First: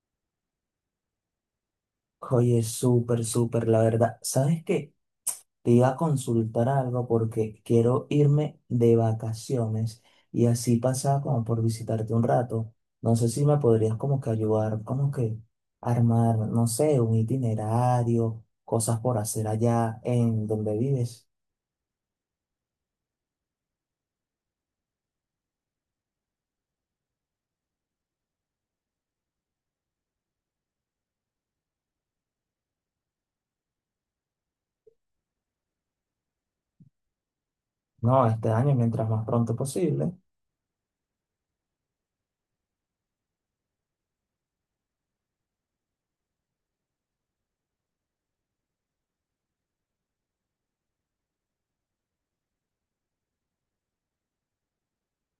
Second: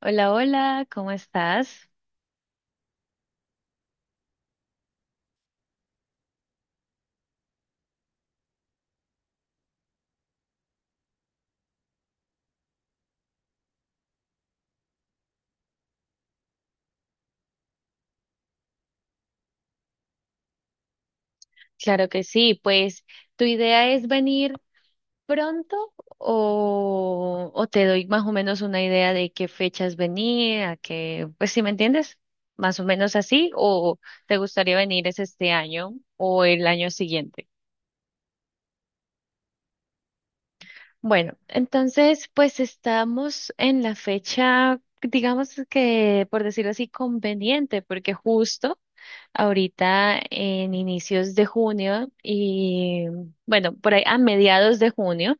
Hola, hola, ¿cómo estás? Oye, súper, súper, la verdad. ¿Sabes qué? Te iba a consultar algo porque quiero irme de vacaciones y así pasaba como por visitarte un rato. No sé si me podrías como que ayudar, como que armar, no sé, un itinerario, cosas por hacer allá en donde vives. Claro que sí, pues tu idea es venir pronto o te doy más o menos una idea de qué fechas venir, a qué, pues si me entiendes, más o menos así, o te gustaría venir es este año o el año siguiente. No, este año, mientras más pronto posible. Bueno, entonces pues estamos en la fecha, digamos que por decirlo así, conveniente, porque justo ahorita en inicios de junio y bueno, por ahí a mediados de junio,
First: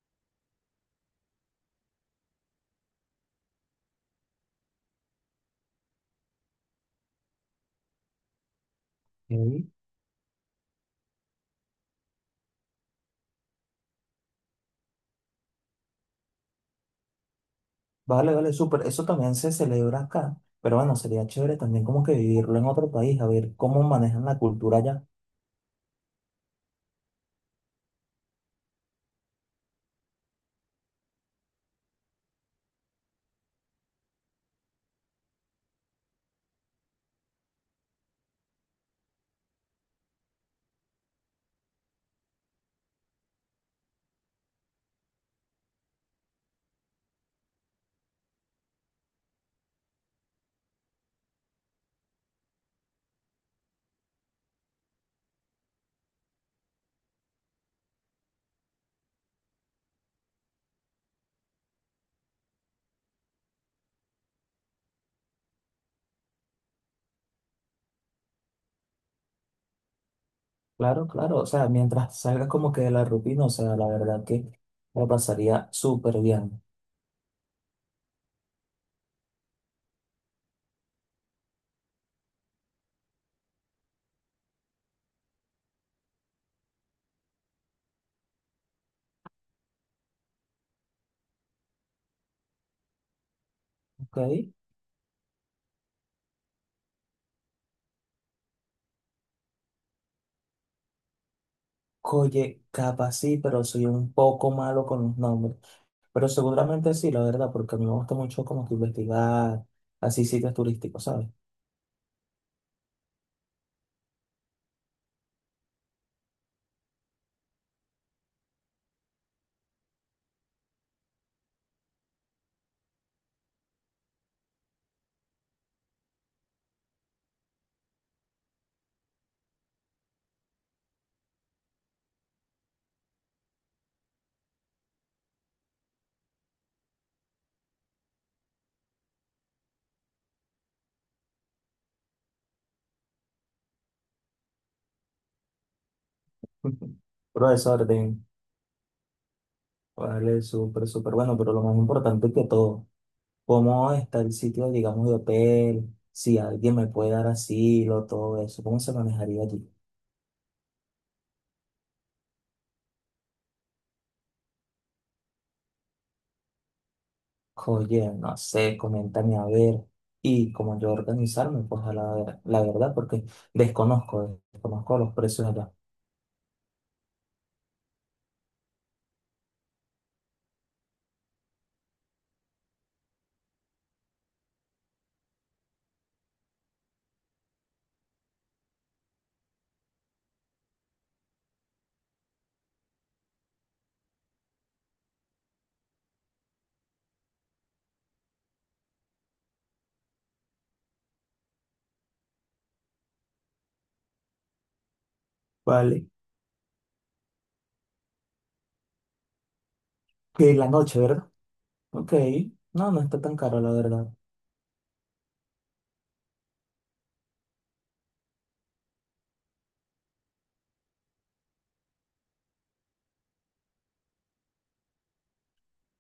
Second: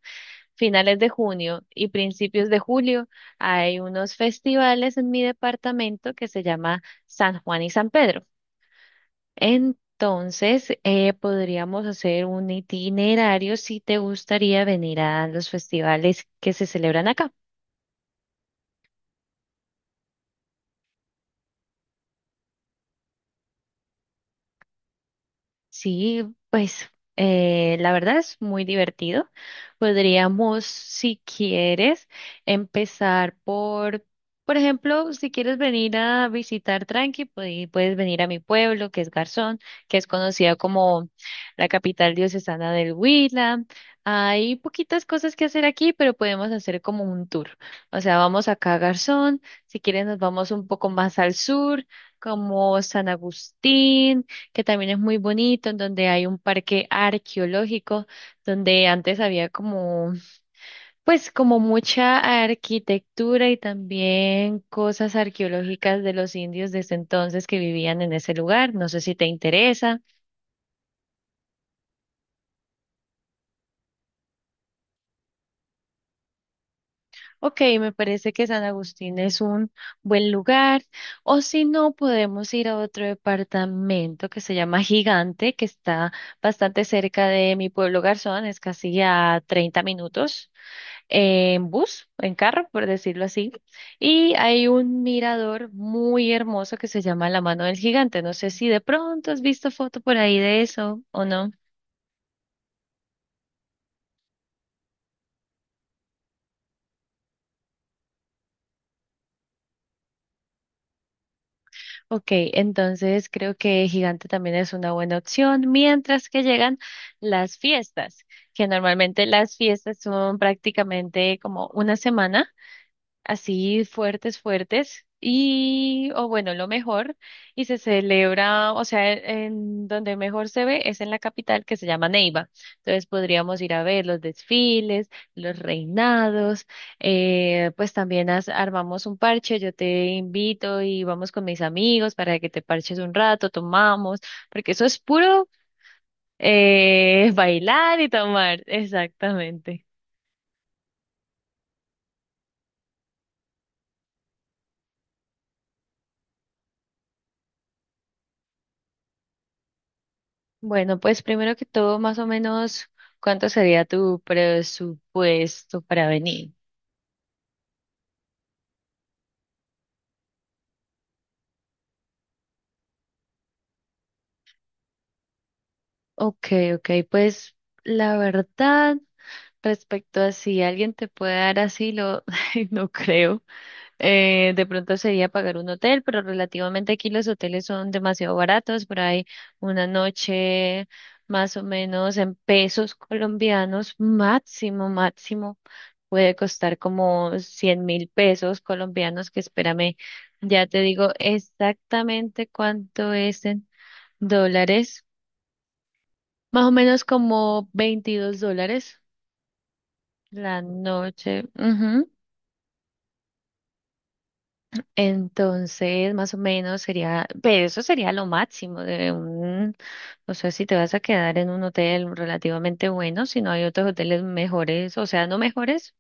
finales de junio y principios de julio hay unos festivales en mi departamento que se llama San Juan y San Pedro. Ok. Entonces, podríamos hacer. Vale, vale, súper. Eso también se celebra acá, pero bueno, sería chévere también como que vivirlo en otro país, a ver cómo manejan la cultura allá. Sí, pues la verdad es muy divertido. Podríamos, si quieres, empezar por ejemplo, si quieres venir a visitar Tranqui, pues, puedes venir a mi pueblo, que es Garzón, que es conocida como la capital diocesana del Huila. Hay poquitas cosas que hacer aquí, pero podemos hacer como un tour. O sea, vamos acá a Garzón, si quieres nos vamos un poco más al sur, como San Agustín, que también es muy bonito, en donde hay un parque arqueológico, donde antes había como, pues como mucha arquitectura y también cosas arqueológicas de los indios desde entonces que vivían en ese lugar. No sé si te interesa. Claro, claro, o sea, mientras salgas como que de la rutina, o sea, la verdad que la pasaría súper bien, Ok, me parece que San Agustín es un buen lugar. O si no, podemos ir a otro departamento que se llama Gigante, que está bastante cerca de mi pueblo Garzón, es casi a 30 minutos en bus, en carro, por decirlo así, ¿ok? y hay un mirador muy hermoso que se llama La Mano del Gigante. No sé si de pronto has visto foto por ahí de eso o no. Oye, capaz sí, pero soy un poco malo con los nombres, pero seguramente sí, la verdad, porque a mí me gusta mucho como que investigar así sitios turísticos, ¿sabes? Ok, entonces creo que Gigante también es una buena opción, mientras que llegan las fiestas, que normalmente las fiestas son prácticamente como una semana, así fuertes, fuertes, y, o bueno, lo mejor, y se celebra, o sea, en donde mejor se ve es en la capital, que se llama Neiva. Entonces podríamos ir a ver los desfiles, los reinados, pues también armamos un parche, yo te invito y vamos con mis amigos para que te parches un rato, tomamos, porque eso es puro, Profesor, bailar y orden, tomar, exactamente. vale, súper, súper bueno, pero lo más importante que todo, ¿cómo está el sitio, digamos, de hotel? Si alguien me puede dar asilo, todo eso, ¿cómo se manejaría allí? Bueno, pues primero que todo, más o menos, ¿cuánto sería tu presupuesto para venir? Oye, no sé, coméntame a ver. Y como yo organizarme, pues la verdad, porque desconozco los precios allá. Ok, ok, pues la verdad, respecto a si alguien te puede dar asilo, no creo. De pronto sería pagar un hotel, pero relativamente aquí los hoteles son demasiado baratos, por ahí una noche, más o menos en pesos colombianos, máximo, máximo, puede costar como 100.000 pesos colombianos, que espérame, ya te digo exactamente cuánto es en dólares, Vale. más o menos como $22 Que la la noche, ¿verdad? noche. Ujú. Ok. No, no está tan caro, la verdad. Entonces, más o menos sería, pero eso sería lo máximo de un, o sea, si te vas a quedar en un hotel relativamente bueno, si no hay otros hoteles mejores, o sea, no mejores,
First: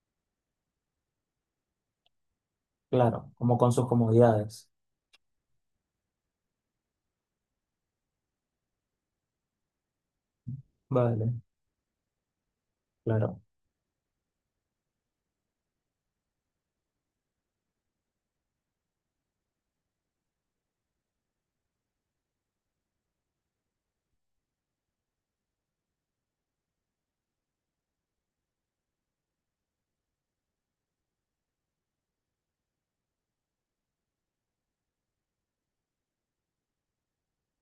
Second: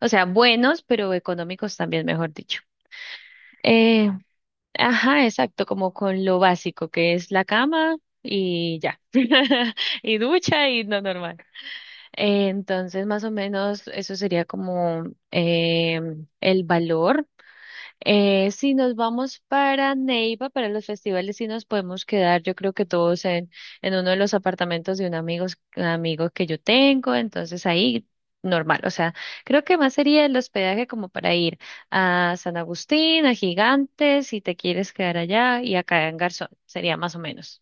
o sea, buenos, pero económicos también, mejor dicho. Claro, como con sus Eh, comodidades. ajá, exacto, como con lo básico, que es la cama y ya, y ducha y no, Vale, normal. Entonces, más o claro. menos, eso sería como eh, el valor. Si nos vamos para Neiva, para los festivales, sí nos podemos quedar, yo creo que todos en, uno de los apartamentos de un amigo que yo tengo, entonces ahí normal, o sea, creo que más sería el hospedaje como para ir a San Agustín, a Gigantes, si te quieres quedar allá, y acá en Garzón, sería más o menos.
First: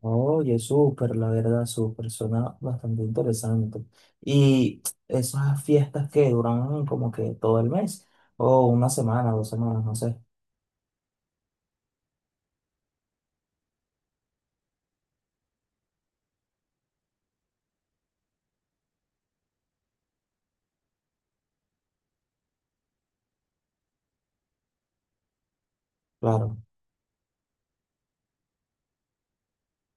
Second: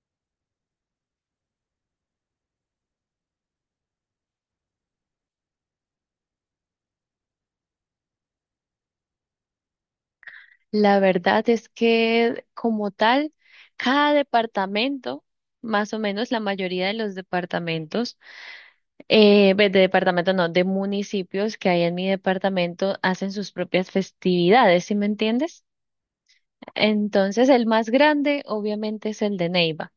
Oye, súper, la verdad, súper. Suena bastante interesante. Y esas fiestas que duran como que todo el mes, o una semana, dos semanas, no sé. La verdad es que como tal, cada departamento, más o menos la mayoría de los departamentos, ve, de departamento no, de municipios que hay en mi departamento, hacen sus propias festividades, ¿sí me entiendes? Claro. Entonces, el más grande obviamente es el de Neiva.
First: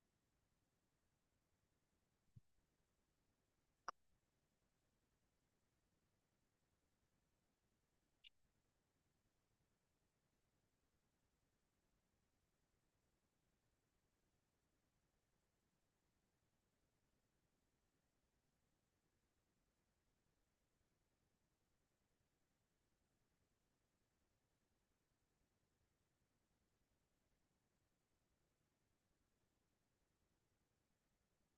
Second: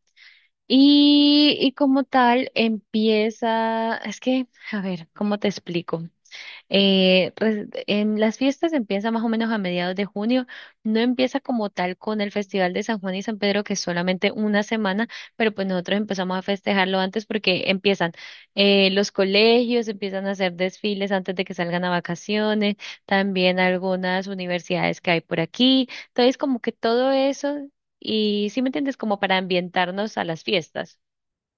Y como tal empieza, es que, a ver, ¿cómo te explico? En las fiestas empieza más o menos a mediados de junio, no empieza como tal con el Festival de San Juan y San Pedro, que es solamente una semana, pero pues nosotros empezamos a festejarlo antes porque empiezan los colegios, empiezan a hacer desfiles antes de que salgan a vacaciones, también algunas universidades que hay por aquí, entonces como que todo eso, y si me entiendes, como para ambientarnos a las fiestas.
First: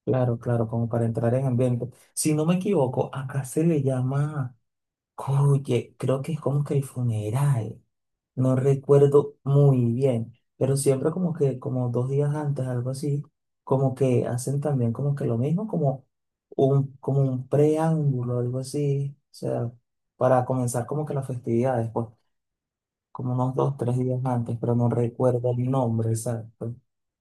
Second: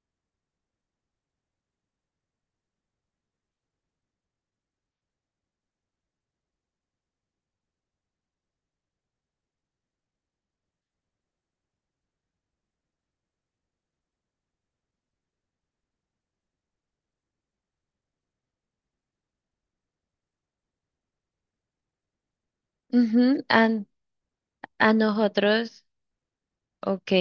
Claro, claro, como para entrar en ambiente. Si no me equivoco, acá se le llama, oye, creo que es como que el funeral, no recuerdo muy bien, pero siempre como que, como dos días antes, algo así, como que hacen también como que lo mismo, como un preámbulo, algo así, o sea, para comenzar como que las festividades, pues, como Ujú. unos A, dos, tres días antes, pero no a recuerdo el nosotros. nombre exacto. Ok,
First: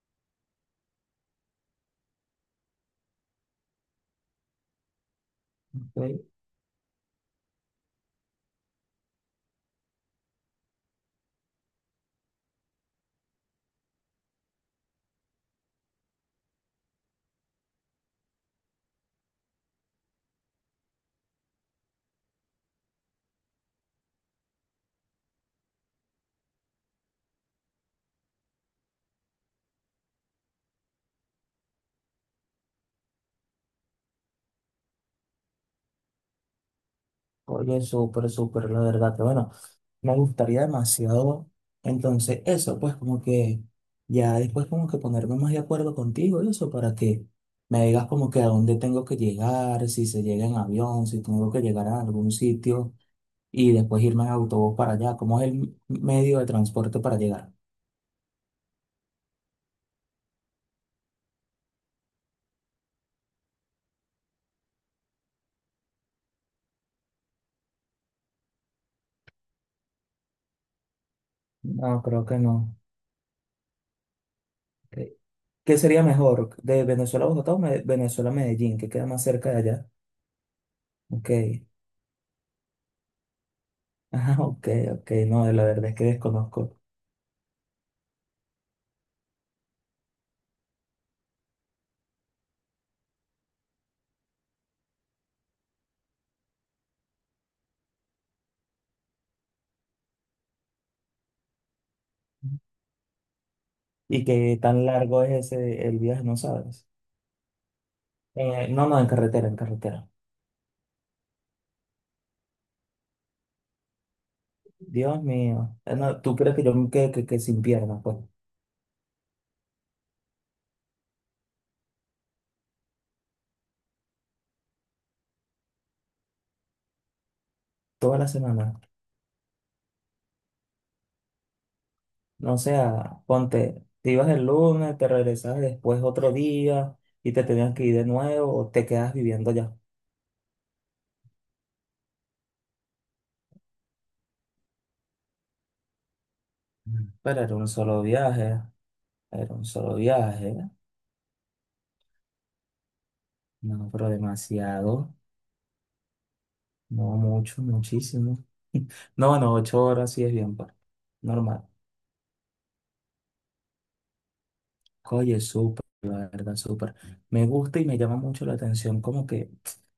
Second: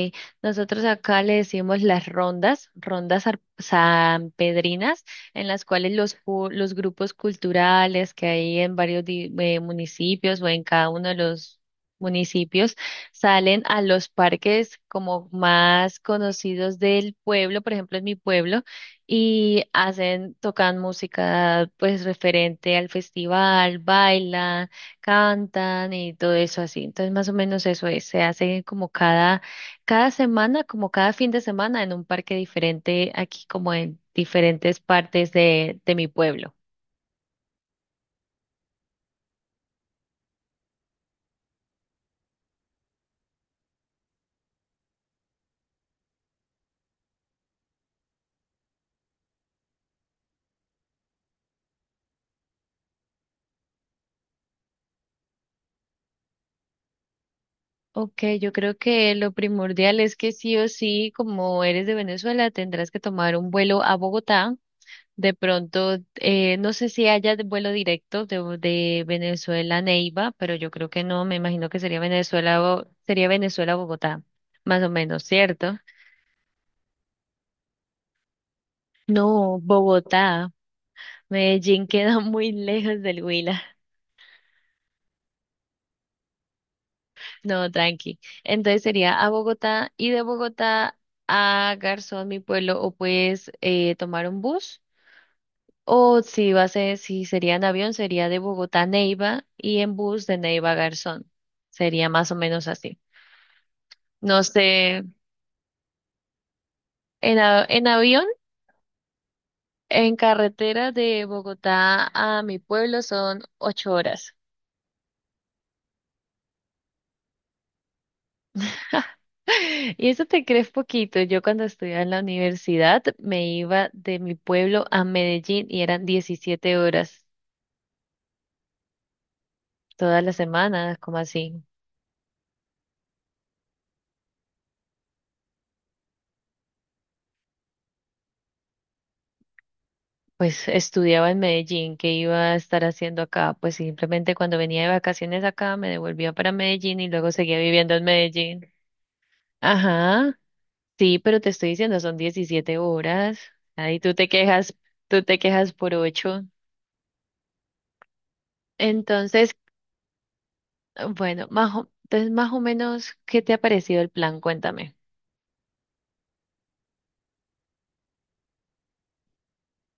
nosotros acá le decimos las rondas sanpedrinas, en las cuales los, ¿Ok? ju- los grupos culturales que hay en varios municipios, o en cada uno de los municipios, salen a los parques como más conocidos del pueblo, por ejemplo, en mi pueblo, y hacen, tocan música, pues, referente al festival, bailan, cantan y todo eso así. Entonces, más o menos eso es, se hace como cada semana, como cada fin de semana, en un parque diferente, aquí como en diferentes partes de mi pueblo. Oye, súper, súper, la verdad, que bueno. Me gustaría demasiado. Entonces, eso, pues como que ya después como que ponerme más de acuerdo contigo y eso para que me digas como que a dónde tengo que llegar, si se llega en avión, si tengo que llegar a algún sitio y después irme en autobús para allá. ¿Cómo es el medio de transporte para llegar? Ok, yo creo que lo primordial es que sí o sí, como eres de Venezuela, tendrás que tomar un vuelo a Bogotá. De pronto, no sé si haya vuelo directo de Venezuela a Neiva, pero yo creo que no, me imagino que No, creo que no. Sería Venezuela a Bogotá, más o ¿Qué, menos, ¿cierto? qué sería mejor? ¿De Venezuela a Bogotá o Me- Venezuela a Medellín? ¿Que queda más cerca de No, allá? Bogotá. Ok. Medellín queda muy lejos del Huila. Ah, ok, ok. No, la verdad es que desconozco. No, tranqui. Entonces sería a Bogotá y de Bogotá a Garzón, mi pueblo, o puedes tomar un bus. O si va a ser, si sería en avión, sería de Bogotá a Neiva y en bus de Neiva a Garzón. Sería más o menos así. ¿Y No qué sé, tan largo es ese el viaje? No sabes. en avión, No, no, en carretera, en carretera. en carretera de Bogotá a mi pueblo son 8 horas. Dios mío. No, ¿tú crees que yo me quede que sin piernas? Pues Y eso te crees poquito. Yo cuando estudiaba en la universidad me iba de mi pueblo a Medellín y eran 17 horas toda la semana. todas las semanas, como así. No sea, ponte, te ibas el lunes, te regresabas después otro día y te tenías que ir de nuevo o te quedas viviendo allá. Pues estudiaba en Medellín, ¿qué iba a estar haciendo acá? Pues simplemente cuando venía de vacaciones acá me devolvía para Medellín y Mm. luego Pero era seguía un viviendo solo en viaje, Medellín. era un solo Ajá, viaje. sí, pero te estoy diciendo, son 17 horas. No, Ahí pero demasiado. tú te quejas por ocho. No, mucho, muchísimo. No, Entonces, no, 8 horas sí es bien, pues, bueno, normal. Entonces más o menos, ¿qué te ha parecido el plan? Cuéntame. Oye, súper, la verdad, súper. Me gusta y me llama mucho la atención como que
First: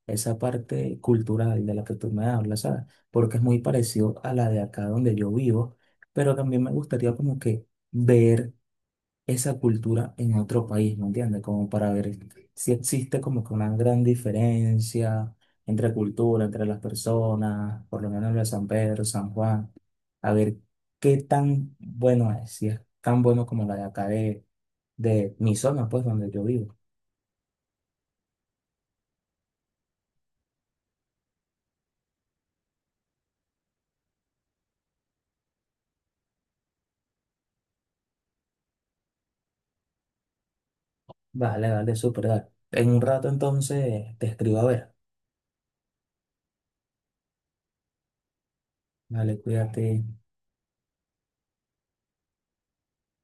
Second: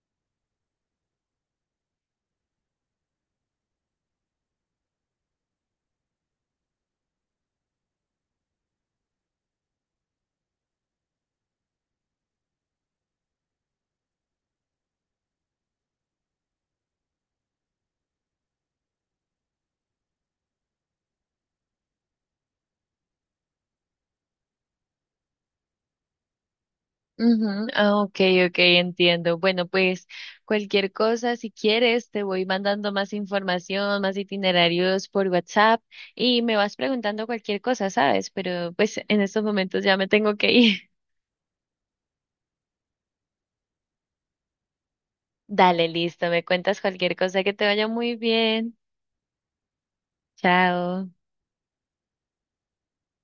esa parte cultural de la que tú me hablas, ¿sabes? Porque es muy parecido a la de acá donde yo vivo, pero también me gustaría como que ver esa cultura en otro país, ¿me entiendes? Como para ver si existe como que una gran diferencia entre cultura, entre las personas, por lo menos lo de San Pedro, San Juan, a ver qué tan bueno es, si es tan bueno como la de acá de mi zona, pues, donde yo vivo. Ujú, ah, ok, ok, entiendo. Bueno, pues cualquier cosa, si quieres, te voy mandando más información, más itinerarios por WhatsApp y me vas preguntando cualquier cosa, ¿sabes? Pero pues en estos momentos ya me tengo que ir. Vale, dale, súper, dale. En un rato entonces te escribo a ver. Dale, listo, me cuentas cualquier cosa, que te vaya muy bien. Vale, cuídate. Chao.